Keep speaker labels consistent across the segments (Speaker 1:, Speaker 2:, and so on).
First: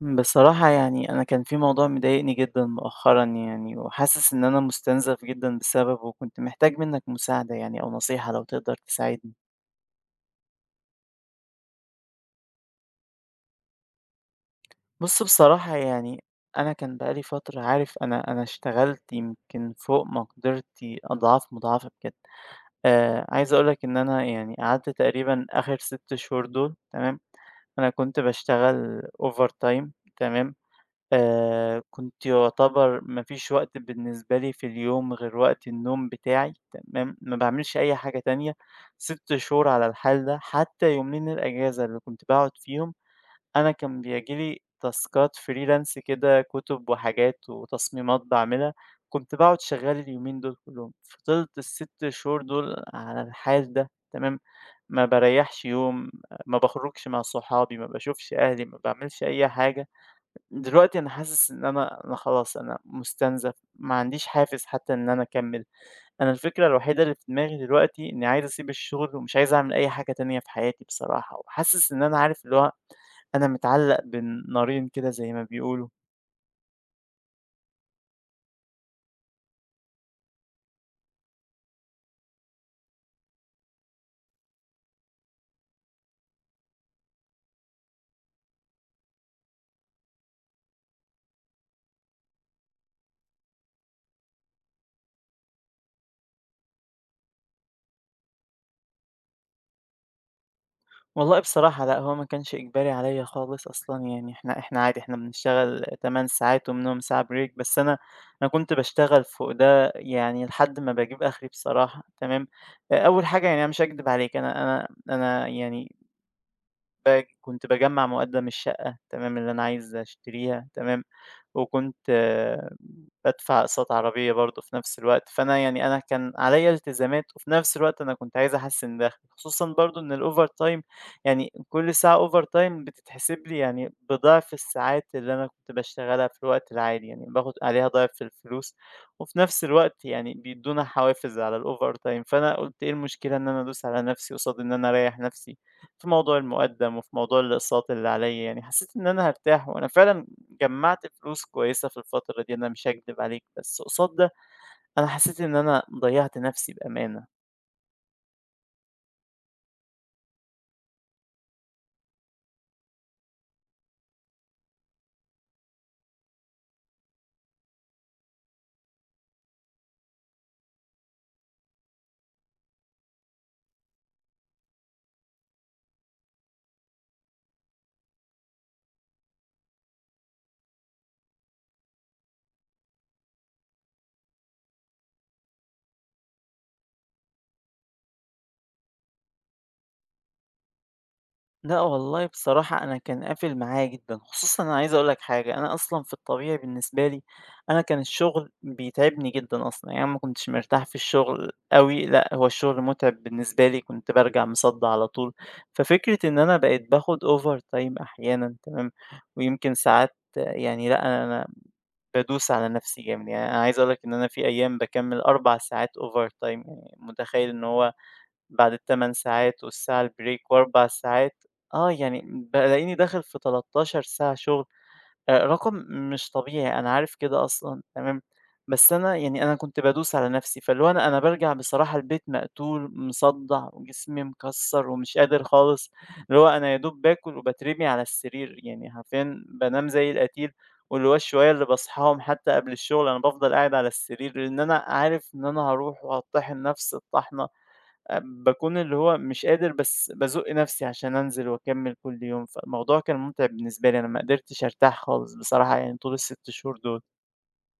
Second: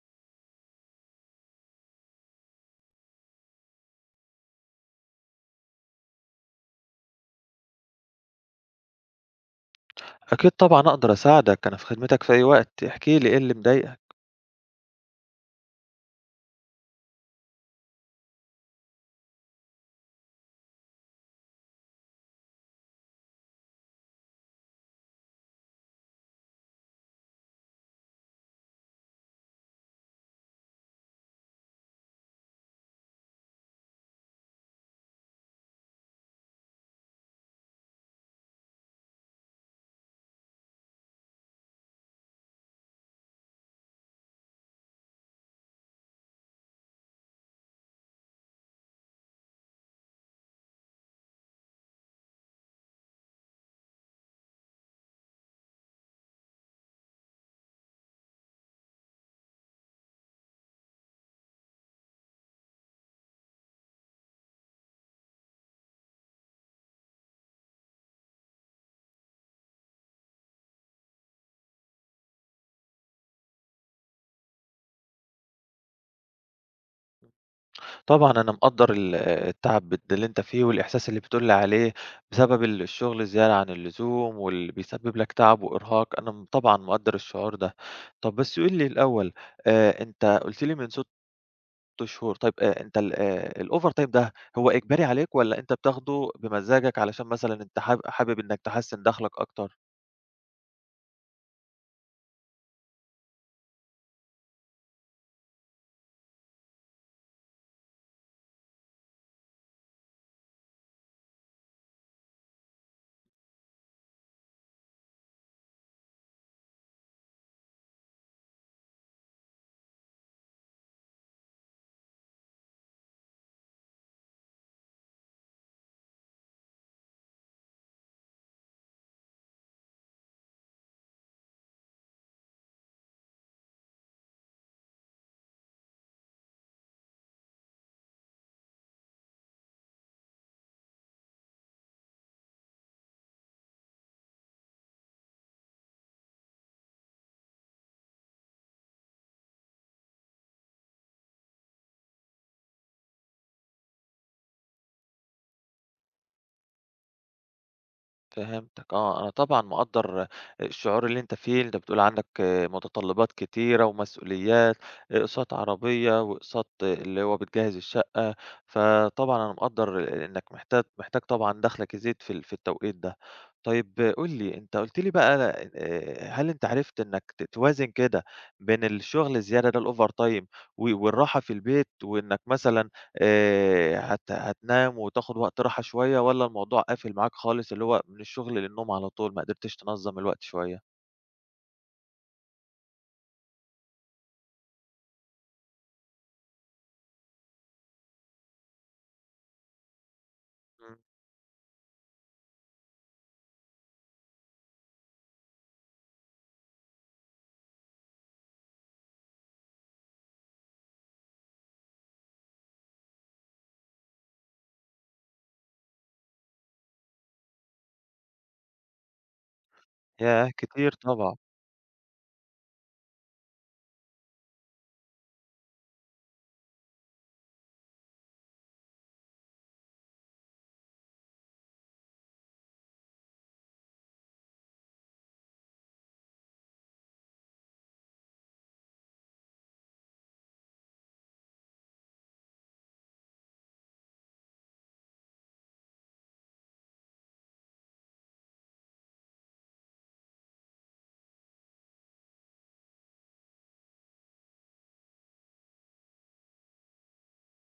Speaker 1: بصراحة يعني أنا كان في موضوع مضايقني جدًا مؤخرًا يعني، وحاسس إن أنا مستنزف جدًا بسببه، وكنت محتاج منك مساعدة يعني أو نصيحة لو تقدر تساعدني.
Speaker 2: أكيد طبعًا أقدر أساعدك، أنا في خدمتك في أي وقت، احكِ لي إيه اللي مضايقك؟
Speaker 1: بُص بصراحة يعني أنا كان بقى لي فترة عارف أنا اشتغلت يمكن فوق مقدرتي أضعاف مضاعفة بجد. عايز أقول لك إن أنا يعني قعدت تقريبًا آخر 6 شهور دول تمام، أنا كنت باشتغل overtime تمام، كنت يُعتبر ما فيش وقت بالنسبة لي في اليوم غير وقت النوم بتاعي، تمام، ما باعملش أي حاجة تانية، 6 شهور على الحال ده، حتى يومين الأجازة اللي كنت باقعد فيهم أنا كان بيجي لي تاسكات freelance كده كُتب وحاجات وتصميمات باعملها، كنت باقعد شغّال اليومين دول كلّهم، فضلت ال6 شهور دول على الحال ده، تمام، ما باريّحش يوم، ما باخرجش مع صحابي، ما باشوفش أهلي، ما باعملش أي حاجة. دلوقتي أنا حاسس إن أنا خلاص أنا مُستنزف، ما عنديش حافز حتى إن أنا أكمّل، أنا الفكرة الوحيدة اللي في دماغي دلوقتي إني عايز أسيب الشغل ومش عايز أعمل أي حاجة تانية في حياتي بصراحة، وحاسس إن أنا عارف اللي هو أنا متعلّق بين نارين كده زي ما بيقولوا.
Speaker 2: طبعًا أنا مقدّر التعب اللي أنت فيه والإحساس اللي بتقول لي عليه بسبب الشغل الزيادة عن اللزوم واللي بيسبب لك تعب وإرهاق، أنا طبعًا مقدّر الشعور ده. طب بس قُل لي الأول، أنت قُلت لي من 6 شهور، طيب أنت ال الovertime ده هو إجباري عليك والّا أنت بتاخده بمزاجك علشان مثلًا أنت حابب إنّك تحسّن دخلك أكتر؟
Speaker 1: والله بصراحة لأ، هو ما كانش إجباري عليّا خالص أصلًا يعني إحنا عادي إحنا بنشتغل 8 ساعات ومنهم ساعة break بس أنا كنت باشتغل فوق ده يعني لحد ما باجيب آخري بصراحة، تمام؟ أول حاجة يعني أنا مش هاكدب عليك أنا يعني كنت باجمّع مواد من الشقة تمام، اللي أنا عايز أشتريها تمام، وكنت بادفع أقساط عربية برضه في نفس الوقت، فأنا يعني أنا كان عليّا التزامات وفي نفس الوقت أنا كنت عايز أحسّن دخلي، خصوصًا برضه إن الovertime يعني كل ساعة overtime بتتحسب لي يعني بضعف الساعات اللي أنا كنت باشتغلها في الوقت العادي، يعني باخد عليها ضِعف الفلوس وفي نفس الوقت يعني بيدّونا حوافز على الovertime، فأنا قُلت إيه المشكلة إن أنا أدوس على نفسي قصاد إن أنا أريّح نفسي في موضوع المُقدّم وفي موضوع الأقساط اللي عليّا، يعني حسّيت إن أنا هارتاح وأنا فعلًا جمّعت فلوس كويسة في الفترة دي أنا مش هاكدب عليك، بس قصاد ده أنا حسيت إن أنا ضيّعت نفسي بأمانة.
Speaker 2: فهمتك آه، أنا طبعًا مقدّر الشعور اللي أنت فيه، أنت بتقول عندك متطلبات كتيرة ومسؤوليات، أقساط عربية وأقساط اللي هو بتجهّز الشقة، فطبعًا أنا مقدّر إنك محتاج طبعًا دخلك يزيد في التوقيت ده. طيب قُل لي، أنت قُلت لي بقى هل أنت عرفت إنك توازن كده بين الشغل الزيادة ده الovertime والراحة في البيت، وإنك مثلًا هت هتنام وتاخد وقت راحة شوية والّا الموضوع قافل معاك خالص، اللي هو من الشغل للنوم على طول ما قدرتش تنظّم الوقت شوية؟
Speaker 1: لأ والله بصراحة أنا كان قافل معايا جدًا، خصوصًا أنا عايز أقول لك حاجة، أنا أصلًا في الطبيعي بالنسبة لي أنا كان الشغل بيتعبني جدًا أصلًا، يعني أنا ما كنتش مرتاح في
Speaker 2: إمم،
Speaker 1: الشغل أوي، لأ هو الشغل متعب بالنسبة لي، كنت بارجع مصدّع على طول. ففكرة إن أنا بقيت باخد overtime أحيانًا تمام، ويمكن ساعات يعني لأ أنا بادوس على نفسي جامد، يعني أنا عايز أقول لك إن أنا في أيام باكمّل 4 ساعات overtime يعني متخيّل إن هو بعد ال8 ساعات والساعة الbreak
Speaker 2: ياه!
Speaker 1: و4
Speaker 2: كتير طبعًا.
Speaker 1: ساعات آه، يعني بالاقيني داخل في 13 ساعة شغل. رقم مش طبيعي، أنا عارف كده أصلًا تمام، بس أنا يعني أنا كنت بادوس على نَفْسي، فاللي هو أنا بارجع بصراحة البيت مقتول، مصدّع وجسمي مكسّر ومش قادر خالص، اللي هو أنا يا دوب باكل وباترمي على السرير، يعني حرفيًا بانام زي القتيل، واللي هو الشوية اللي باصحاهم حتى قبل الشغل أنا بافضل قاعد على السرير، لإن أنا عارف إن أنا هاروح وهاطّحن نَفْس الطَحنة باكون اللي هو مش قادر بس بازُق نَفْسي عشان أنزل وأكمّل كل يوم، فالموضوع كان مُتعب بالنسبة لي، أنا ما قدرتش أرتاح خالص بصراحة يعني طول ال6 شهور دُول.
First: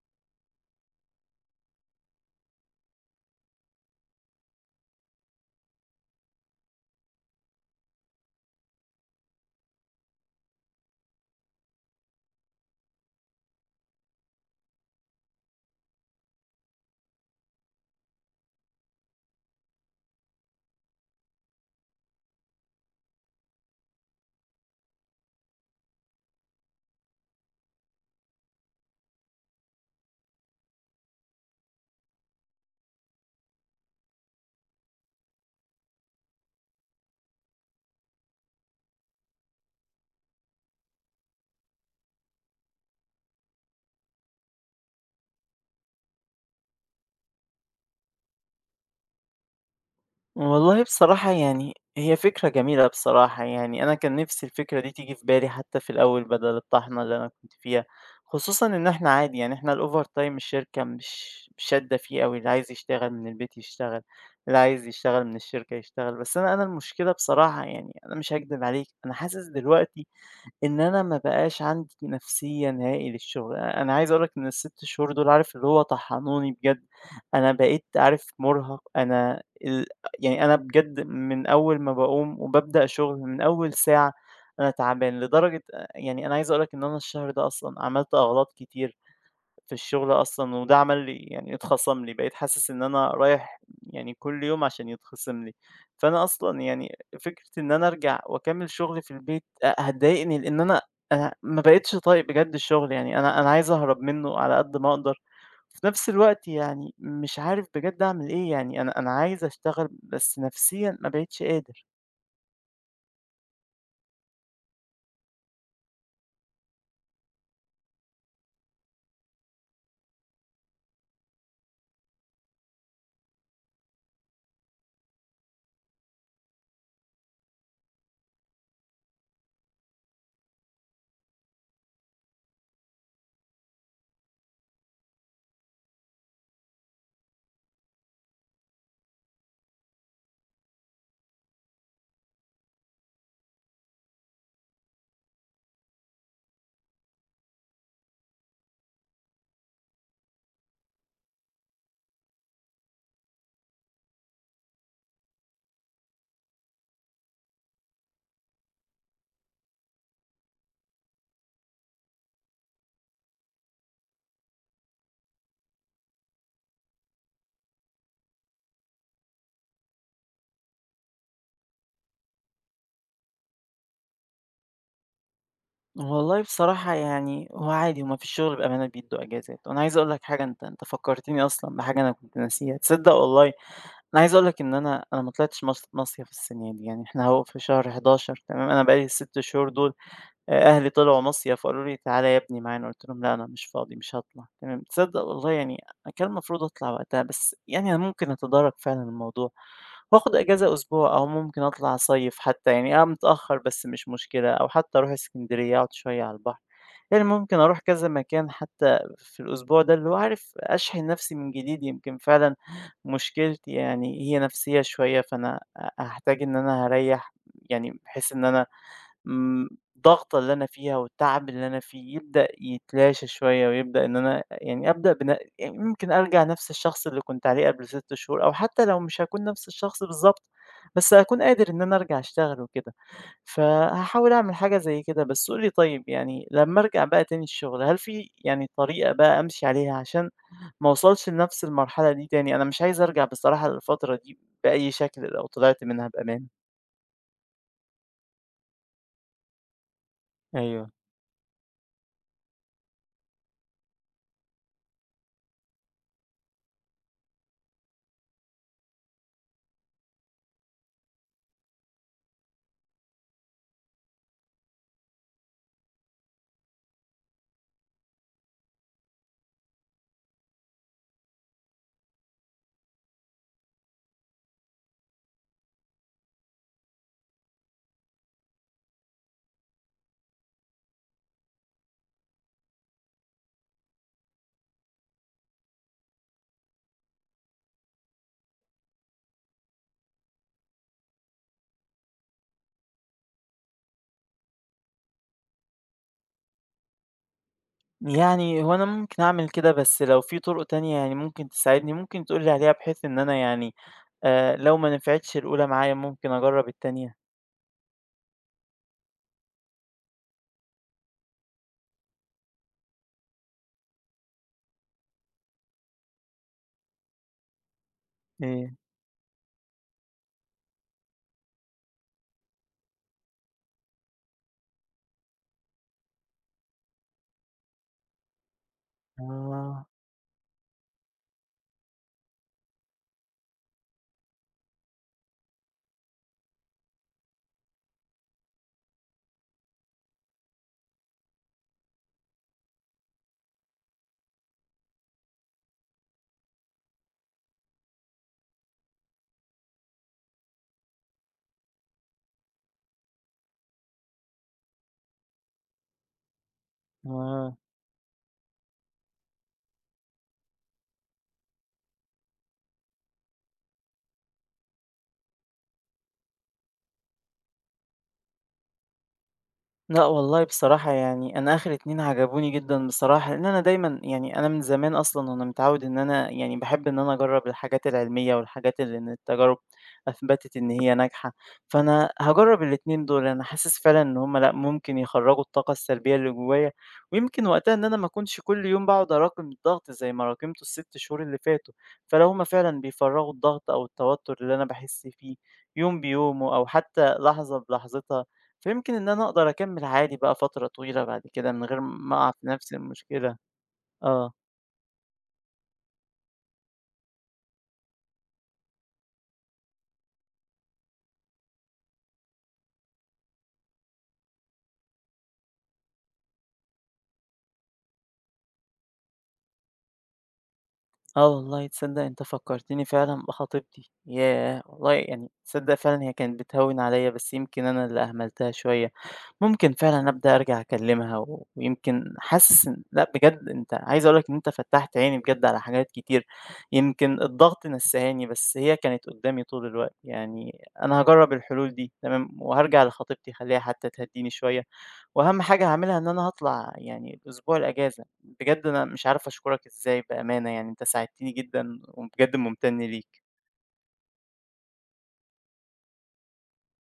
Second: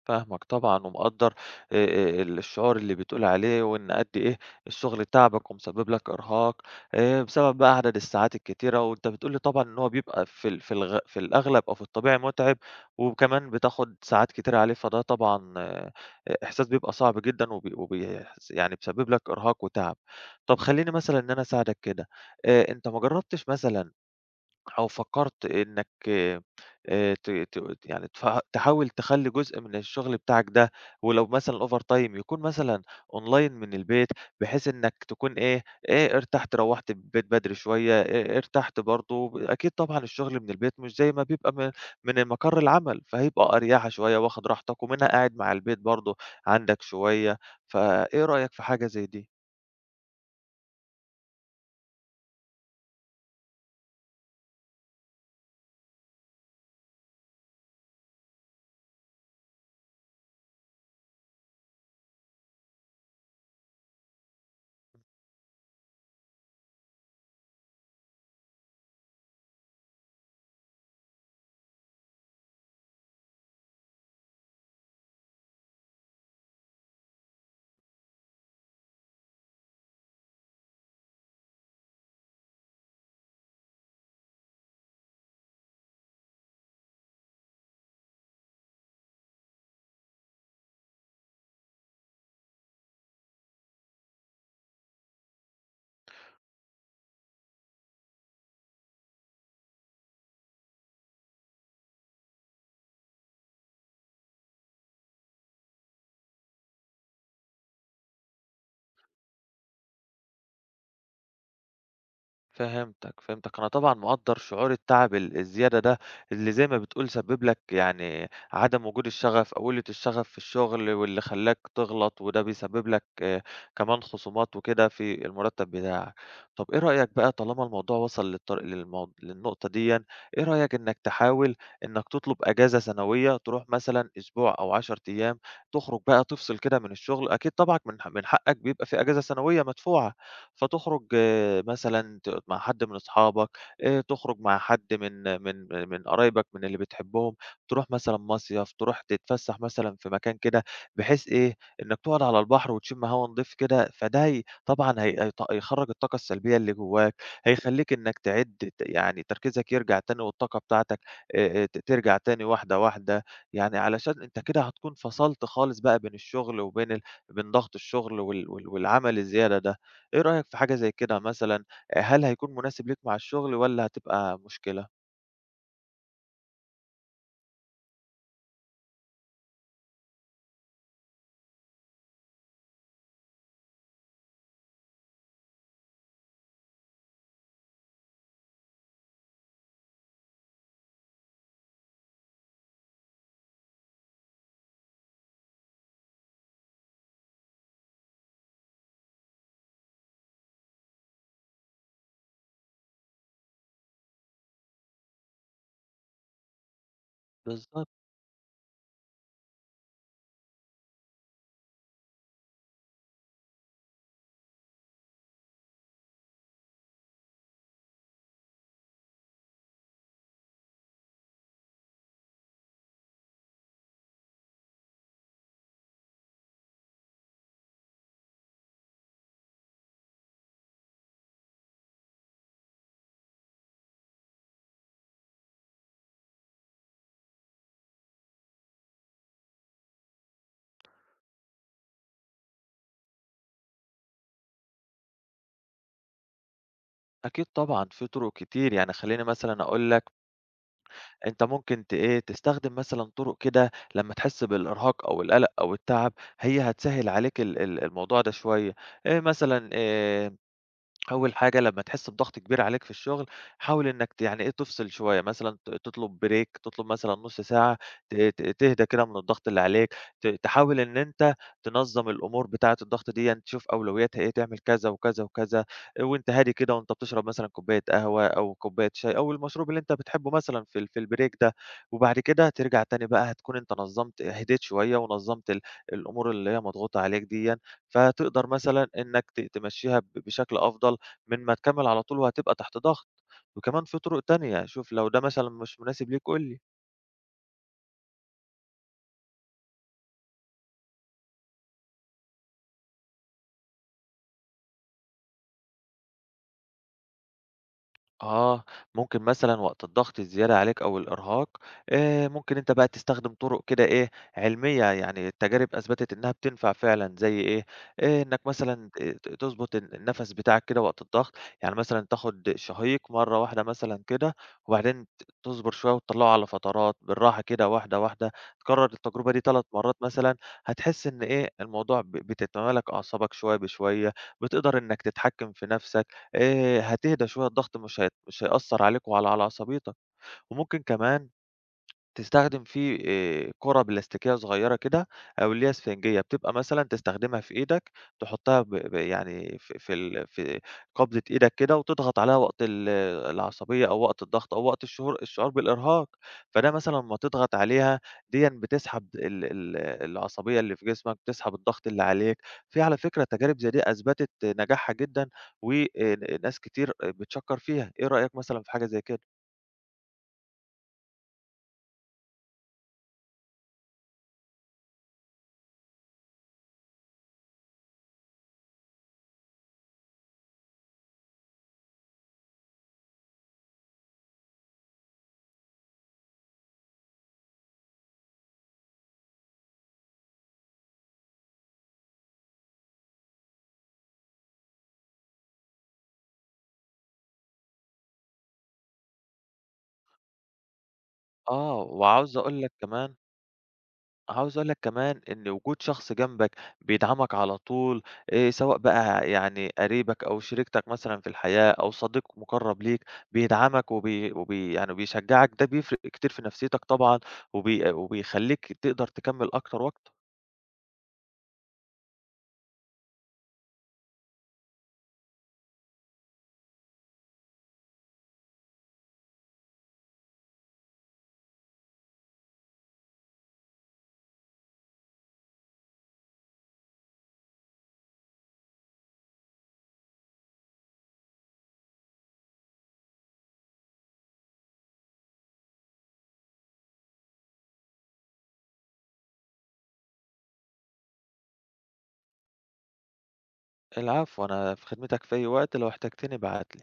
Speaker 2: فاهمك طبعًا ومقدّر آآ الشعور اللي بتقول عليه، وإن قد إيه الشغل تعبك ومسبب لك إرهاق بسبب بقى عدد الساعات الكتيرة، وأنت بتقول لي طبعًا إن هو بيبقى في الأغلب أو في الطبيعي مُتعب، وكمان بتاخد ساعات كتيرة عليه، فده طبعًا إحساس بيبقى صعب جدًا وبيحس يعني بيسبب لك إرهاق وتعب. طب خلّيني مثلًا إن أنا أساعدك كده، أنت ما جرّبتش مثلًا أو فكرت إنك ت ت يعني تف تحاول تخلّي جزء من الشغل بتاعك ده، ولو مثلًا overtime يكون مثلًا online من البيت، بحيث إنك تكون إيه، ارتحت روّحت البيت بدري شوية، ارتحت برضه، أكيد طبعًا الشغل من البيت مش زي ما بيبقى من مقر العمل، فهيبقى أريحة شوية واخد راحتك، ومنها قاعد مع البيت برضه عندك شوية، فإيه رأيك في حاجة زي دي؟
Speaker 1: والله بصراحة يعني هي فكرة جميلة بصراحة، يعني أنا كان نِفْسي الفكرة دي تيجي في بالي حتى في الأول بدل الطحنة اللي أنا كنت فيها، خصوصًا إن إحنا عادي يعني إحنا الovertime الشركة مش شادّة فيه أوي، اللي عايز يشتغل من البيت يشتغل، اللي عايز يشتغل من الشركة يشتغل، بس أنا المشكلة بصراحة يعني أنا مش هاكدب عليك، أنا حاسس دلوقتي إن أنا ما بقاش عندي نفسية نهائي للشغل، أنا عايز أقول لك إن ال6 شهور دول عارف اللي هو طحنوني بجد، أنا بقيت عارف مرهق، أنا ال يعني أنا بجد من أول ما باقوم وبابدأ شغل من أول ساعة أنا تعبان، لدرجة يعني أنا عايز أقول لك إن أنا الشهر ده أصلًا عملت أغلاط كتيرة. في الشغل أصلًا، وده عمل لي يعني اتخصم لي، بقيت حاسس إن أنا رايح يعني كل يوم عشان يتخصم لي، فأنا أصلًا يعني فكرة إن أنا أرجع وأكمّل شغل في البيت هتضايقني، لإن أنا ما بقيتش طايق بجد الشغل، يعني أنا عايز أهرب منه على قد ما أقدر، وفي نفس الوقت يعني مش عارف بجد أعمل إيه، يعني أنا عايز أشتغل بس نفسيًا ما بقيتش قادر.
Speaker 2: فهمتك، فهمتك. أنا طبعًا مقدّر شعور التعب الزيادة ده، اللي زي ما بتقول سبِّب لك يعني عدم وجود الشغف أو قلة الشغف في الشغل، واللي خلّاك تغلط، وده بيسبِّب لك آه، كمان خصومات وكده في المرتّب بتاعك. طَب إيه رأيك بقى طالما الموضوع وصل للطر للمو للنقطة ديًا، إيه رأيك إنك تحاول إنك تطلب إجازة سنوية، تروح مثلًا أسبوع أو 10 أيام، تخرج بقى تفصل كده من الشغل، أكيد طبعًا من حقك بيبقى في إجازة سنوية مدفوعة. فتخرج مثلًا مع حد من أصحابك، تخرج مع حد من من قرايبك، من اللي بتحبهم، تروح مثلًا مصيف، تروح تتفسّح مثلًا في مكان كده، بحيث إيه، إنك تقعد على البحر وتشم هوا نضيف كده، فده هي طبعًا هي هيط هيخرّج الطاقة السلبية اللي جواك، هيخلّيك إنك تعِد ت يعني تركيزك يرجع تاني والطاقة بتاعتك ت ترجع تاني واحدة، واحدة، يعني علشان أنت كده هتكون فصلت خالص بقى بين الشغل وبين ال بين ضغط الشغل والعمل الزيادة ده. إيه رأيك في حاجة زي كده مثلًا، هل هيكون مناسب ليك مع الشغل والّا هتبقى مشكلة؟
Speaker 1: والله بصراحة يعني هو عادي هُم في الشغل بأمانة بيدّوا أجازات، وأنا عايز أقول لك حاجة أنت فكّرتني أصلًا بحاجة أنا كنت ناسيها، تصدّق والله أنا عايز أقول لك إن أنا ما طلعتش مصيف السنة دي، يعني إحنا أهو في شهر 11 تمام، أنا بقى لي ال6 شهور دول أهلي طلعوا مصيف وقالوا لي: "تعالَ يا ابني معانا." قُلت لهم: "لأ، أنا مش فاضي، مش هاطلع." تمام، تصدّق والله يعني أنا كان المفروض أطلع وقتها، بس يعني أنا ممكن أتدارك فعلًا الموضوع وآخُد إجازة أسبوع أو ممكن أطلع أصيّف حتى يعني آه، متأخّر بس مش مشكلة أو حتى أروح إسكندرية أقعد شوية على البحر. يعني ممكن أروح
Speaker 2: بالضبط،
Speaker 1: كذا مكان حتى في الأسبوع ده اللي هو عارف أشحن نَفْسي من جديد، يمكن فعلًا مشكلتي يعني هي نَفْسيّة شوية، فأنا هاحتاج إن أنا هاريّح يعني بحيث إن أنا امم، الضغطة اللي أنا فيها والتعب اللي أنا فيه يبدأ يتلاشى شوية، ويبدأ إن أنا يعني أبدأ يعني ممكن أرجع نفس الشخص اللي كنت عليه قبل 6 شهور، أو حتى لو مش هاكون نفس الشخص بالضبط، بس هاكون قادر إن أنا أرجع أشتغل وكده، فهاحاول أعمل حاجة زي كده. بس قُل لي طيب يعني لمّا أرجع بقى تاني الشغل، هل في يعني طريقة بقى أمشي عليها عشان ما أوصلش لنفس المرحلة دي تاني؟ أنا مش عايز أرجع بصراحة للفترة دي بأي شكل لو طلعت منها بأمان.
Speaker 2: أكيد طبعًا في طرق كتير، يعني خلّيني مثلًا أقول لك
Speaker 1: أيوه.
Speaker 2: أنت ممكن ت إيه، تستخدم مثلًا طرق كده لمّا تحس بالإرهاق أو القلق أو التعب، هي هتسهّل عليك ال ال الموضوع ده شوية، مثلًا أول حاجة لمّا تحس بضغط كبير عليك في الشغل، حاول إنّك يعني إيه، تفصل شوية مثلًا تطلب break تطلب مثلًا نُص ساعة ت ت تهدى كده من الضغط اللي عليك، تحاول إن أنت تنظّم الأمور بتاعة الضغط ديًّا، تشوف أولوياتها إيه، تعمل كذا وكذا وكذا، وأنت هادي كده وأنت بتشرب مثلًا كوباية قهوة أو كوباية شاي أو المشروب اللي أنت بتحبه مثلًا في الbreak ده، وبعد كده ترجع تاني بقى هتكون أنت نظّمت هديت شوية ونظّمت الأمور اللي هي مضغوطة عليك ديًّا، فتقدر مثلًا إنّك تمشّيها بشكل أفضل. من ما تكمّل على طول وهتبقى تحت ضغط، وكمان في طرق تانية، شوف لو ده مثلًا مش مناسب ليك قُل لي.
Speaker 1: يعني هو أنا ممكن أعمل كده، بس لو في طُرق تانية يعني ممكن تساعدني، ممكن تقول لي عليها بحيث إن أنا يعني لو ما نفعتش الأولى معايا ممكن أجرّب التانية؟
Speaker 2: آه، ممكن مثلًا وقت الضغط الزيادة عليك أو الإرهاق، ممكن أنت بقى تستخدم طرق كده إيه، علمية، يعني التجارب أثبتت إنها بتنفع فعلًا زي إيه، إنك
Speaker 1: إيه؟
Speaker 2: مثلًا ت ت تضبط النَفَس بتاعك كده وقت الضغط، يعني مثلًا تاخد شهيق مرة واحدة مثلًا كده، وبعدين تصبر شوية وتطلّعه على فترات بالراحة كده واحدة، واحدة، تكرر التجربة دي 3
Speaker 1: آه،
Speaker 2: مرات مثلًا، هتحس إن إيه، الموضوع بتتمالك أعصابك شوية بشوية، بتقدر إنك تتحكم في نَفْسك. هتهدى شوية الضغط مش هيأثّر عليك على عصبيتك، وممكن كمان تستخدم فيه كُرة بلاستيكية صغيّرة كده أو اللي هي إسفنجية، بتبقى مثلًا تستخدمها في إيدك تحطها ب ب يعني في في ال في قبضة إيدك كده وتضغط عليها وقت العصبية أو وقت الضغط أو وقت الشعور بالإرهاق، فده مثلًا لمّا تضغط
Speaker 1: آه.
Speaker 2: عليها ديًا بتسحب ال ال العصبية اللي في جسمك، بتسحب الضغط اللي عليك، في على فكرة تجارب زي دي أثبتت نجاحها جدًا و ناس كتير بتشكّر فيها، إيه رأيك مثلًا في حاجة زي كده؟
Speaker 1: لأ والله بصراحة يعني أنا آخر 2 عجبوني جدًا بصراحة، لإن أنا دايمًا يعني أنا من زمان أصلًا وأنا متعود إن أنا يعني باحب إن أنا أجرّب الحاجات العلمية والحاجات اللي إن التجارب أثبتت إن هي ناجحة، فأنا هاجرّب الاتنين دول، أنا حاسس فعلًا إن هم لأ ممكن يخرّجوا الطاقة السلبية اللي جوايا، ويمكن وقتها إن أنا ما أكونش كل يوم باقعد أراكم الضغط زي ما راكمته ال6 شهور اللي فاتوا، فلو هم فعلًا بيفرّغوا الضغط أو التوتر اللي أنا باحس فيه يوم بيومه أو حتى لحظة بلحظتها فيمكن إن أنا أقدر أكمّل عادي بقى فترة طويلة بعد كده من غير
Speaker 2: آه،
Speaker 1: ما أقع
Speaker 2: وعاوز
Speaker 1: في
Speaker 2: أقول لك
Speaker 1: نفس
Speaker 2: كمان
Speaker 1: المشكلة، آه.
Speaker 2: عاوز أقول لك كمان إن وجود شخص جنبك بيدعمك على طول، سواء بقى يعني قريبك أو شريكتك مثلًا في الحياة أو صديق مُقرّب ليك بيدعمك وبي وبي يعني بيشجّعك، ده بيفرق كتير في نفسيتك طبعًا وبيخلّيك تقدر تكمّل أكتر وأكتر.
Speaker 1: آه والله تصدّق أنت فكّرتني فعلًا بخطيبتي، ياه! والله يعني تصدّق فعلًا هي كانت بتهوِّن عليَّ بس يمكن أنا اللي أهملتها شوية، ممكن فعلًا أبدأ أرجع أكلّمها ويمكن حاسس إن لأ بجد عايز أقول لك إن أنت فتّحت عيني بجد على حاجات كتير، يمكن الضغط نسّاهاني بس هي كانت قدّامي طول الوقت، يعني أنا هاجرّب الحلول دي تمام، وهارجع لخطيبتي أخلّيها حتى تهدّيني شوية، وأهم حاجة هاعملها إن أنا هاطلع يعني الأسبوع الأجازة. بجد أنا مش عارف أشكرك إزاي بأمانة يعني أنت ساعدتني جدًا وبجد ممتن ليك.
Speaker 2: العفو، أنا في خدمتك في أي وقت، لو احتجتني ابعت لي.